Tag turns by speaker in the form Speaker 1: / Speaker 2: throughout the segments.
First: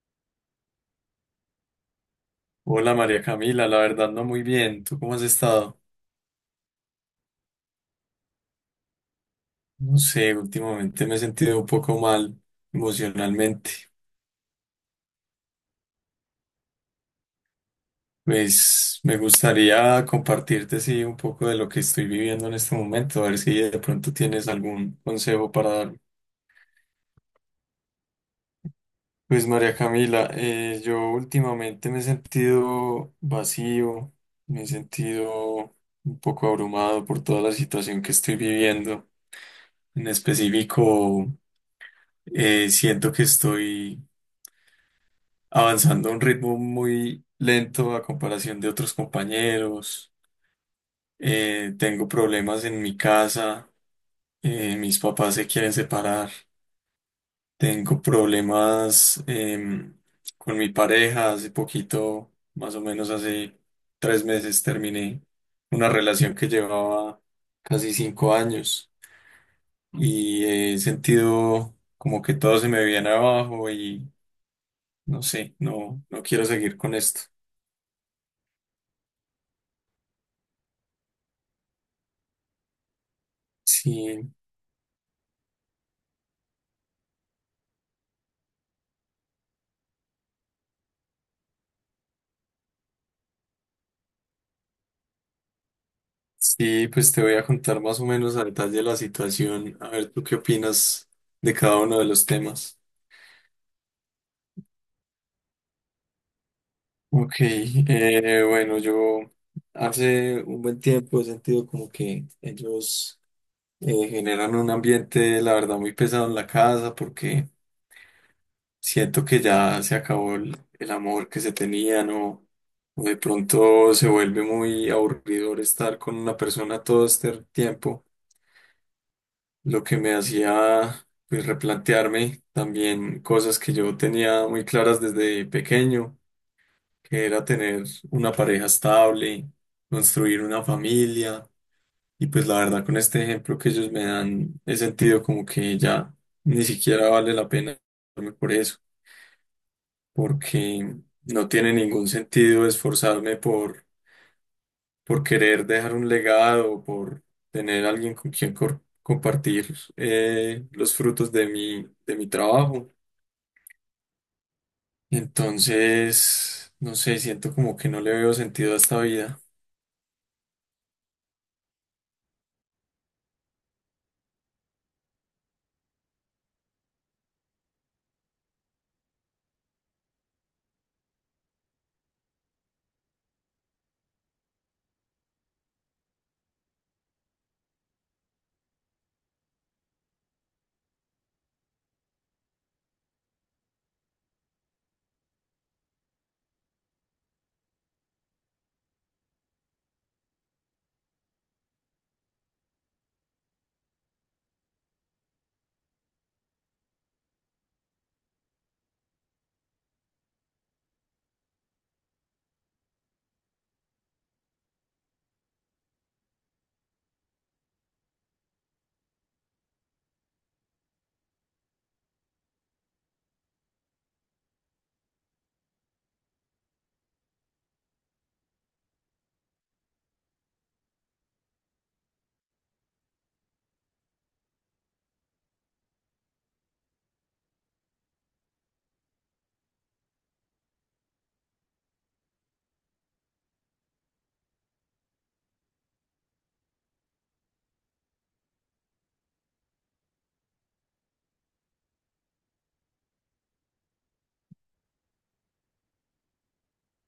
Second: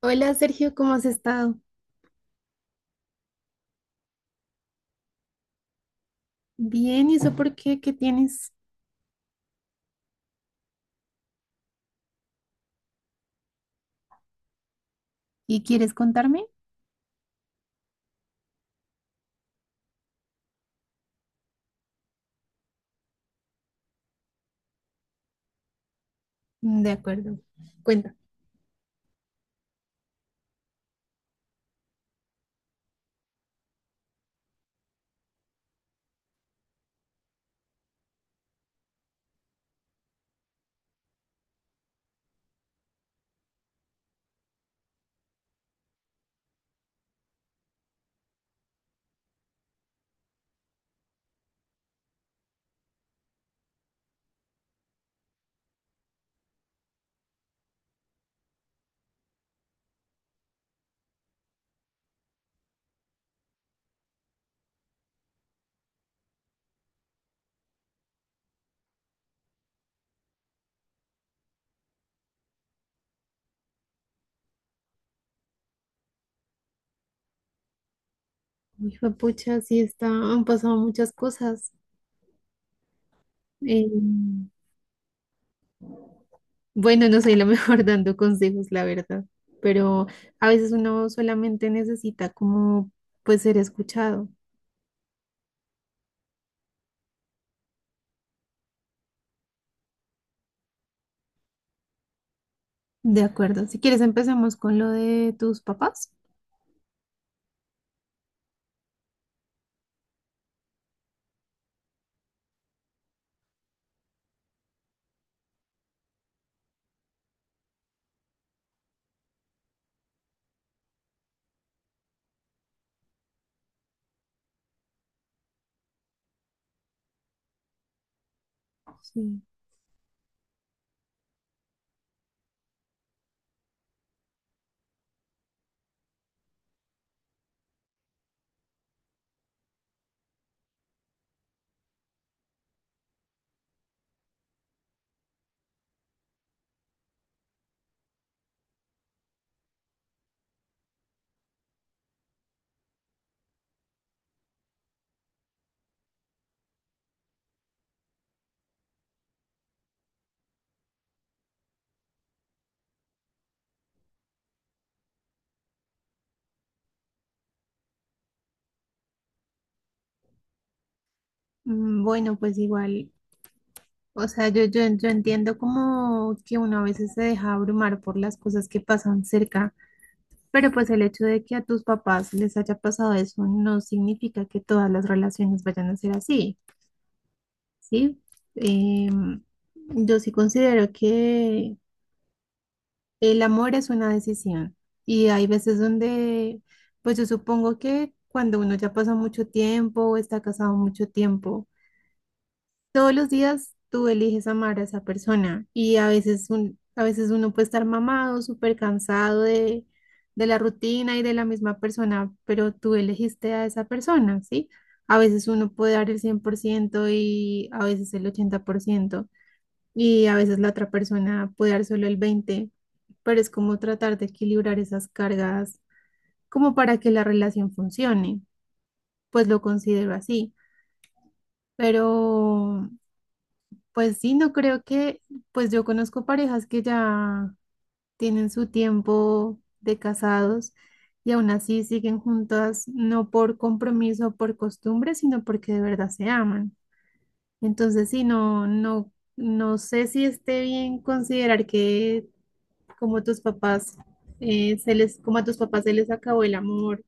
Speaker 1: Hola Sergio, ¿cómo has estado?
Speaker 2: Hola María Camila, la verdad no muy bien. ¿Tú cómo has estado?
Speaker 1: Bien, ¿y eso por qué? ¿Qué tienes?
Speaker 2: No sé, últimamente me he sentido un poco mal emocionalmente.
Speaker 1: ¿Y quieres contarme?
Speaker 2: Pues me gustaría compartirte sí un poco de lo que estoy viviendo en este momento, a ver si de pronto tienes algún consejo para darme.
Speaker 1: De acuerdo, cuenta.
Speaker 2: Pues María Camila, yo últimamente me he sentido vacío, me he sentido un poco abrumado por toda la situación que estoy viviendo. En específico, siento que estoy avanzando a un ritmo muy lento a comparación de otros compañeros. Tengo problemas en mi casa, mis papás se quieren separar. Tengo problemas con mi pareja. Hace poquito, más o menos hace 3 meses, terminé una relación que llevaba casi 5 años y he sentido como que todo se me viene abajo y no sé, no, no quiero seguir con esto.
Speaker 1: Uy, pucha, sí está, han pasado muchas cosas. Eh,
Speaker 2: Sí,
Speaker 1: bueno, no soy la mejor dando consejos, la verdad, pero a veces uno solamente necesita como pues ser escuchado.
Speaker 2: sí, pues te voy a contar más o menos a detalle la situación. A ver, ¿tú qué opinas de cada uno de los temas?
Speaker 1: De acuerdo. Si quieres, empecemos con lo de tus papás.
Speaker 2: Ok, bueno, yo hace un buen tiempo he sentido como que ellos generan un ambiente, la verdad, muy pesado en la casa porque siento que ya se acabó el amor que se tenían o de pronto se vuelve muy aburridor estar con una persona todo este tiempo.
Speaker 1: Sí.
Speaker 2: Lo que me hacía pues, replantearme también cosas que yo tenía muy claras desde pequeño, que era tener una pareja estable, construir una familia, y pues la verdad con este ejemplo que ellos me dan, he sentido como que ya ni siquiera vale la pena esforzarme por eso, porque no tiene ningún sentido esforzarme por querer dejar un legado, por tener alguien con quien compartir los frutos de de mi trabajo. Entonces, no sé, siento como que no le veo sentido a esta vida.
Speaker 1: Bueno, pues igual, o sea, yo entiendo como que uno a veces se deja abrumar por las cosas que pasan cerca. Pero pues el hecho de que a tus papás les haya pasado eso no significa que todas las relaciones vayan a ser así, ¿sí? Em, yo sí considero que el amor es una decisión y hay veces donde, pues yo supongo que cuando uno ya pasa mucho tiempo o está casado mucho tiempo, todos los días tú eliges amar a esa persona y a veces, a veces uno puede estar mamado, súper cansado de la rutina y de la misma persona, pero tú elegiste a esa persona, ¿sí? A veces uno puede dar el 100% y a veces el 80% y a veces la otra persona puede dar solo el 20%, pero es como tratar de equilibrar esas cargas como para que la relación funcione, pues lo considero así, pero... Pues sí, no creo que, pues yo conozco parejas que ya tienen su tiempo de casados y aún así siguen juntas, no por compromiso o por costumbre, sino porque de verdad se aman. Entonces sí, no, no, no sé si esté bien considerar que como tus papás, se les, como a tus papás se les acabó el amor,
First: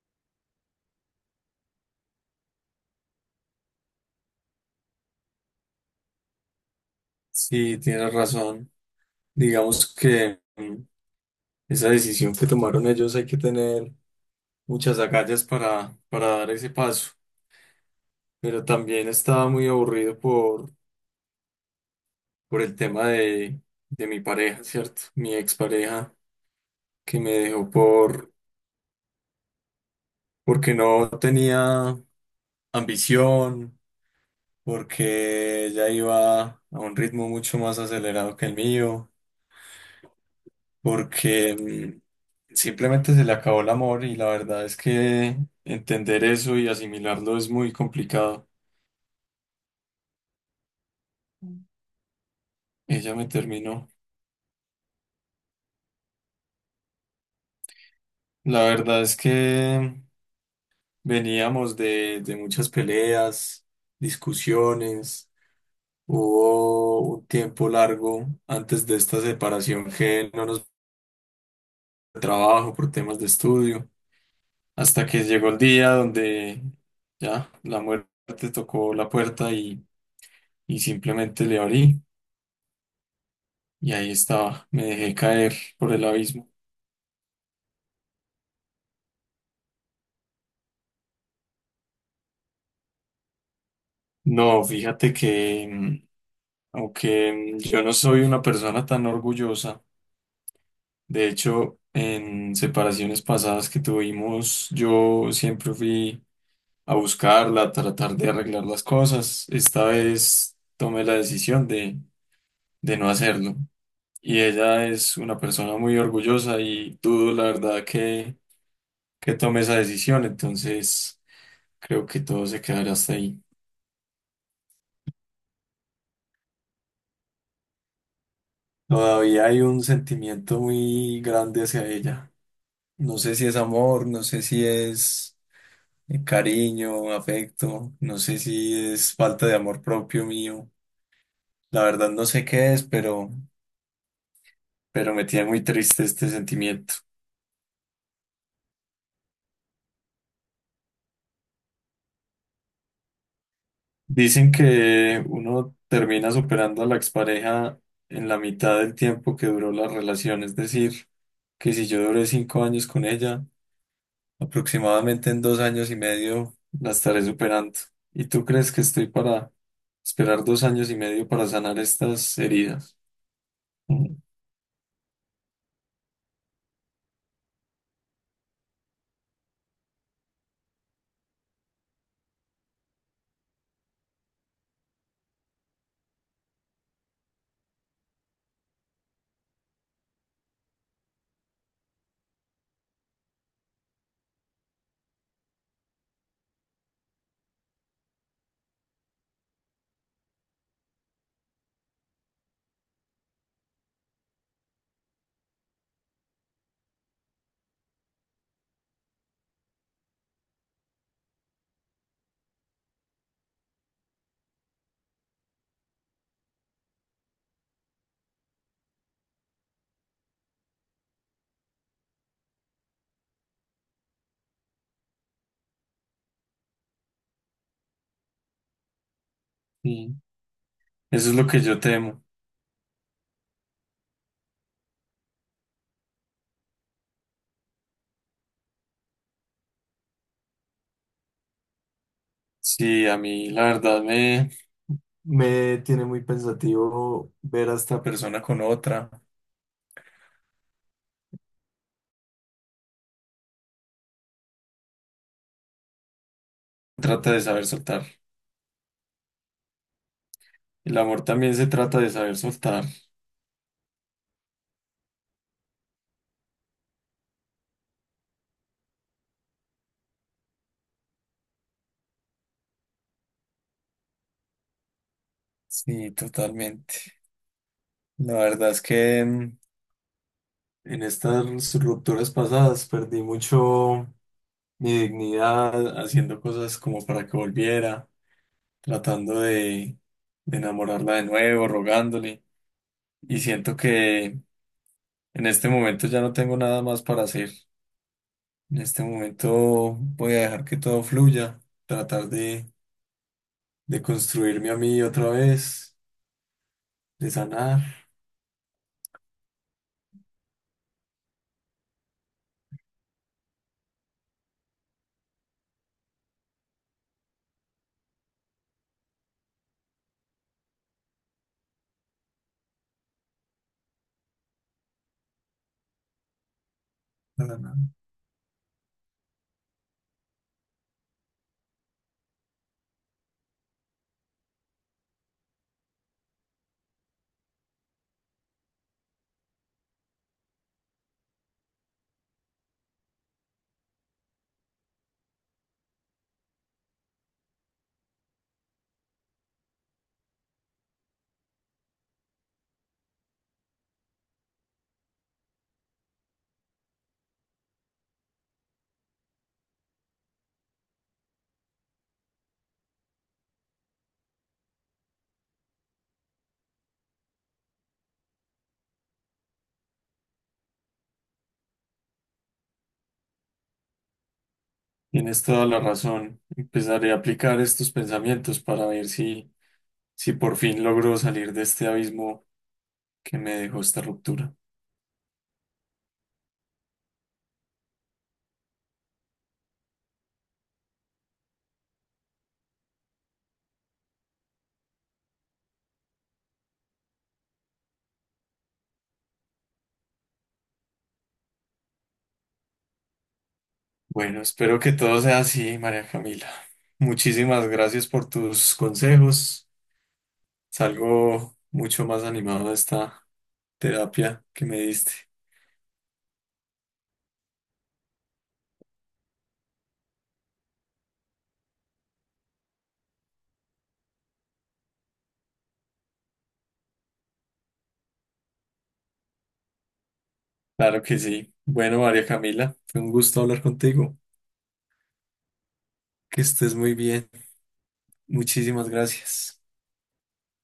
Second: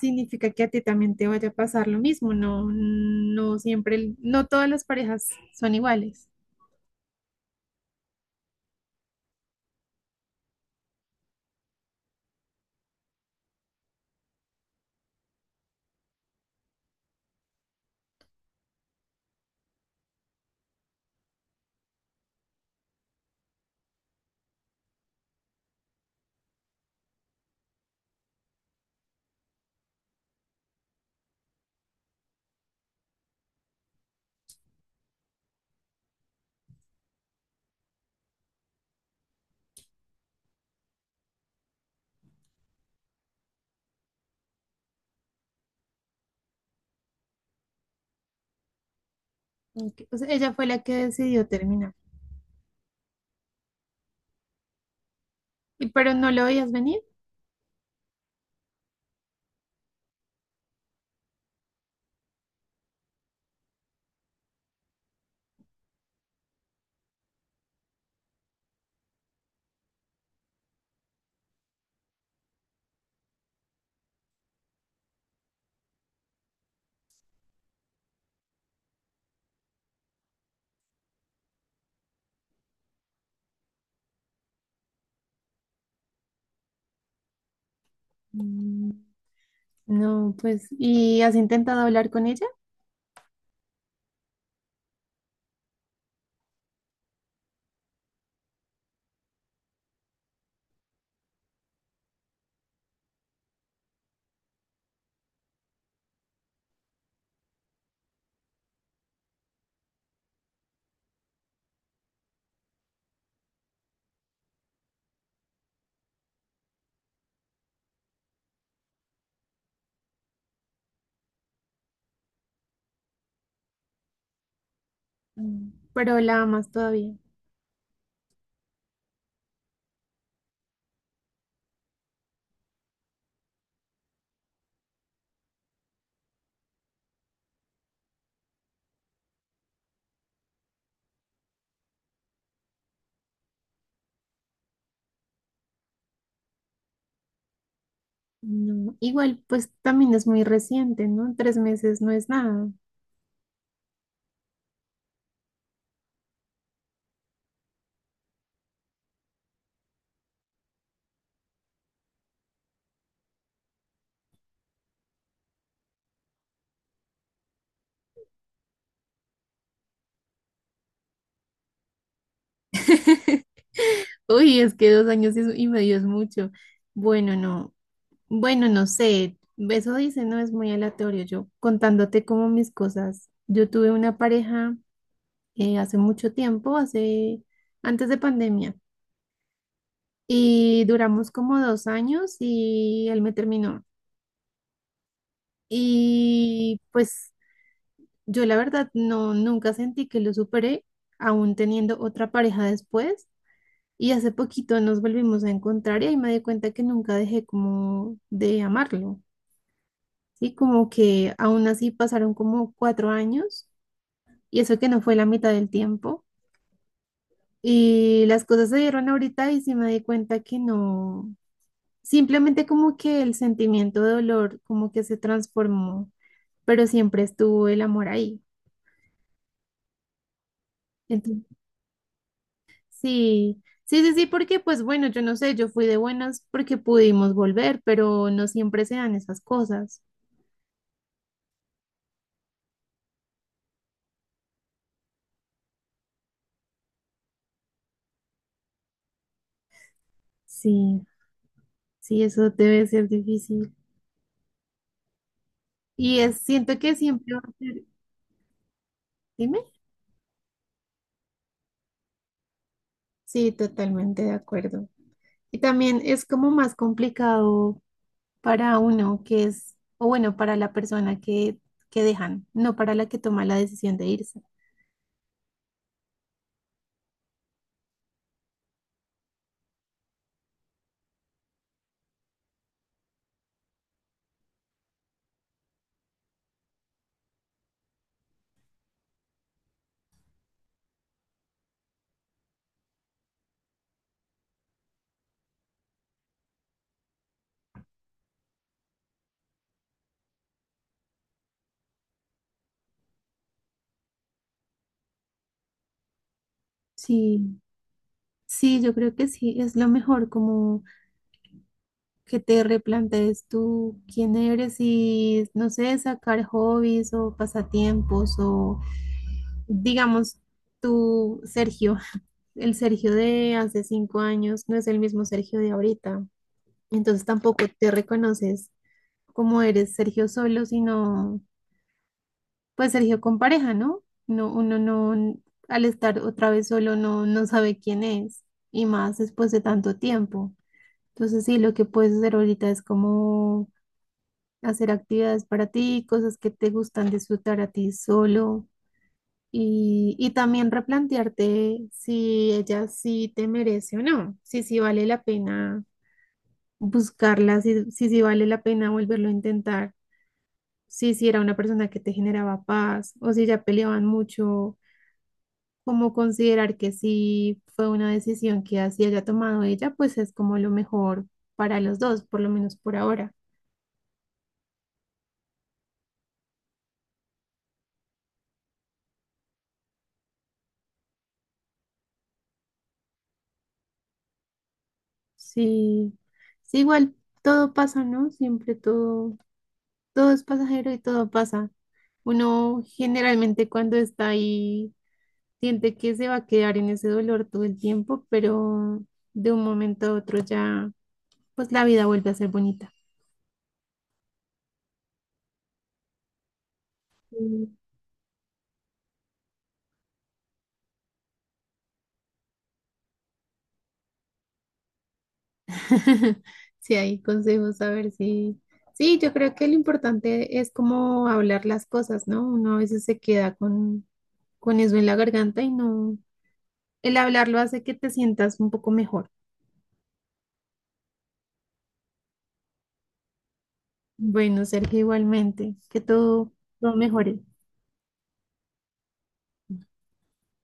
Speaker 1: significa que a ti también te vaya a pasar lo mismo. No, no siempre, no todas las parejas son iguales.
Speaker 2: Sí, tienes razón. Digamos que esa decisión que tomaron ellos hay que tener muchas agallas para dar ese paso. Pero también estaba muy aburrido por el tema de mi pareja, ¿cierto? Mi expareja que me dejó por porque no tenía ambición, porque ya iba a un ritmo mucho más acelerado que el mío, porque simplemente se le acabó el amor y la verdad es que entender eso y asimilarlo es muy complicado.
Speaker 1: Ok, o sea, ella fue la que decidió terminar.
Speaker 2: Ella me terminó.
Speaker 1: ¿Y pero no lo veías venir?
Speaker 2: La verdad es que veníamos de muchas peleas, discusiones. Hubo un tiempo largo antes de esta separación que no nos trabajo, por temas de estudio, hasta que llegó el día donde ya la muerte tocó la puerta y simplemente le abrí y ahí estaba, me dejé caer por el abismo.
Speaker 1: Mm, No, pues, ¿y has intentado hablar con ella?
Speaker 2: No, fíjate que aunque yo no soy una persona tan orgullosa, de hecho, en separaciones pasadas que tuvimos, yo siempre fui a buscarla, a tratar de arreglar las cosas. Esta vez tomé la decisión de no hacerlo. Y ella es una persona muy orgullosa y dudo la verdad que tome esa decisión, entonces creo que todo se quedará hasta ahí.
Speaker 1: Pero la amas todavía.
Speaker 2: Todavía hay un sentimiento muy grande hacia ella. No sé si es amor, no sé si es cariño, afecto, no sé si es falta de amor propio mío. La verdad no sé qué es, pero me tiene muy triste este sentimiento.
Speaker 1: No, igual, pues también es muy reciente, ¿no? 3 meses no es nada.
Speaker 2: Dicen que uno termina superando a la expareja en la mitad del tiempo que duró la relación, es decir, que si yo duré 5 años con ella, aproximadamente en 2 años y medio la estaré superando. ¿Y tú crees que estoy para esperar 2 años y medio para sanar estas heridas? Mm,
Speaker 1: Uy, es que 2 años y medio es mucho. Bueno, no, bueno, no sé, eso dice, no es muy aleatorio. Yo contándote como mis cosas, yo tuve una pareja hace mucho tiempo, hace antes de pandemia. Y duramos como 2 años y él me terminó. Y pues yo la verdad no, nunca sentí que lo superé, aún teniendo otra pareja después. Y hace poquito nos volvimos a encontrar y ahí me di cuenta que nunca dejé como de amarlo, ¿sí? Como que aún así pasaron como 4 años y eso que no fue la mitad del tiempo. Y las cosas se dieron ahorita y sí me di cuenta que no. Simplemente como que el sentimiento de dolor como que se transformó, pero siempre estuvo el amor ahí.
Speaker 2: mm. Eso es
Speaker 1: Entonces,
Speaker 2: lo que yo temo.
Speaker 1: sí, sí, sí, sí, porque pues bueno, yo no sé, yo fui de buenas porque pudimos volver, pero no siempre se dan esas cosas.
Speaker 2: Sí, a mí la verdad me, me tiene muy pensativo ver a esta persona con otra.
Speaker 1: Sí, sí, eso debe ser difícil. Y es, siento que
Speaker 2: Trata
Speaker 1: siempre va
Speaker 2: de
Speaker 1: a
Speaker 2: saber
Speaker 1: ser,
Speaker 2: soltar.
Speaker 1: dime.
Speaker 2: El amor también se trata de saber soltar.
Speaker 1: Sí, totalmente de acuerdo. Y también es como más complicado para uno que es, o bueno, para la persona que, dejan, no para la que toma la decisión de irse.
Speaker 2: Sí, totalmente. La verdad es que en estas rupturas pasadas perdí mucho mi dignidad haciendo cosas como para que volviera, tratando de enamorarla de nuevo, rogándole. Y siento que en este momento ya no tengo nada más para hacer. En este momento voy a dejar que todo fluya, tratar de construirme a mí otra vez, de
Speaker 1: Sí,
Speaker 2: sanar.
Speaker 1: sí, yo creo que sí, es lo mejor, como que te replantees tú quién eres y, no sé, sacar hobbies o pasatiempos o, digamos, tú, Sergio. El Sergio de hace 5 años no es el mismo Sergio de ahorita. Entonces tampoco
Speaker 2: Sanar.
Speaker 1: te reconoces como eres Sergio solo, sino pues Sergio con pareja, ¿no? No, uno no, al estar otra vez solo no, no sabe quién es. Y más después de tanto tiempo. Entonces sí, lo que puedes hacer ahorita es como hacer actividades para ti, cosas que te gustan disfrutar a ti solo. Y también replantearte si ella sí te merece o no, si sí vale la pena buscarla, si sí vale la pena volverlo a intentar, si sí era una persona que te generaba paz o si ya peleaban mucho, como considerar que si fue una decisión que así haya tomado ella, pues es como lo mejor para los dos, por lo menos por ahora.
Speaker 2: Tienes toda la razón. Empezaré a aplicar estos pensamientos para ver si, si por fin logro salir de este abismo que me dejó esta ruptura.
Speaker 1: Sí, sí, igual todo pasa, ¿no? Siempre todo. Todo es pasajero y todo pasa. Uno generalmente cuando está ahí siente que se va a quedar en ese dolor todo el tiempo, pero de un momento a otro ya, pues la vida vuelve a ser bonita.
Speaker 2: Bueno, espero que todo sea así, María Camila.
Speaker 1: Sí,
Speaker 2: Muchísimas gracias por tus consejos. Salgo mucho más animado de esta terapia que me diste.
Speaker 1: Sí, hay consejos, a ver si... Sí, yo creo que lo importante es como hablar las cosas, ¿no? Uno a veces se queda con, eso en la garganta y no... El hablarlo hace que te sientas un poco mejor.
Speaker 2: Claro que sí. Bueno, María Camila, fue un gusto hablar contigo.
Speaker 1: Bueno, Sergio, igualmente, que
Speaker 2: Que
Speaker 1: todo,
Speaker 2: estés
Speaker 1: todo
Speaker 2: muy bien.
Speaker 1: mejore.
Speaker 2: Muchísimas gracias.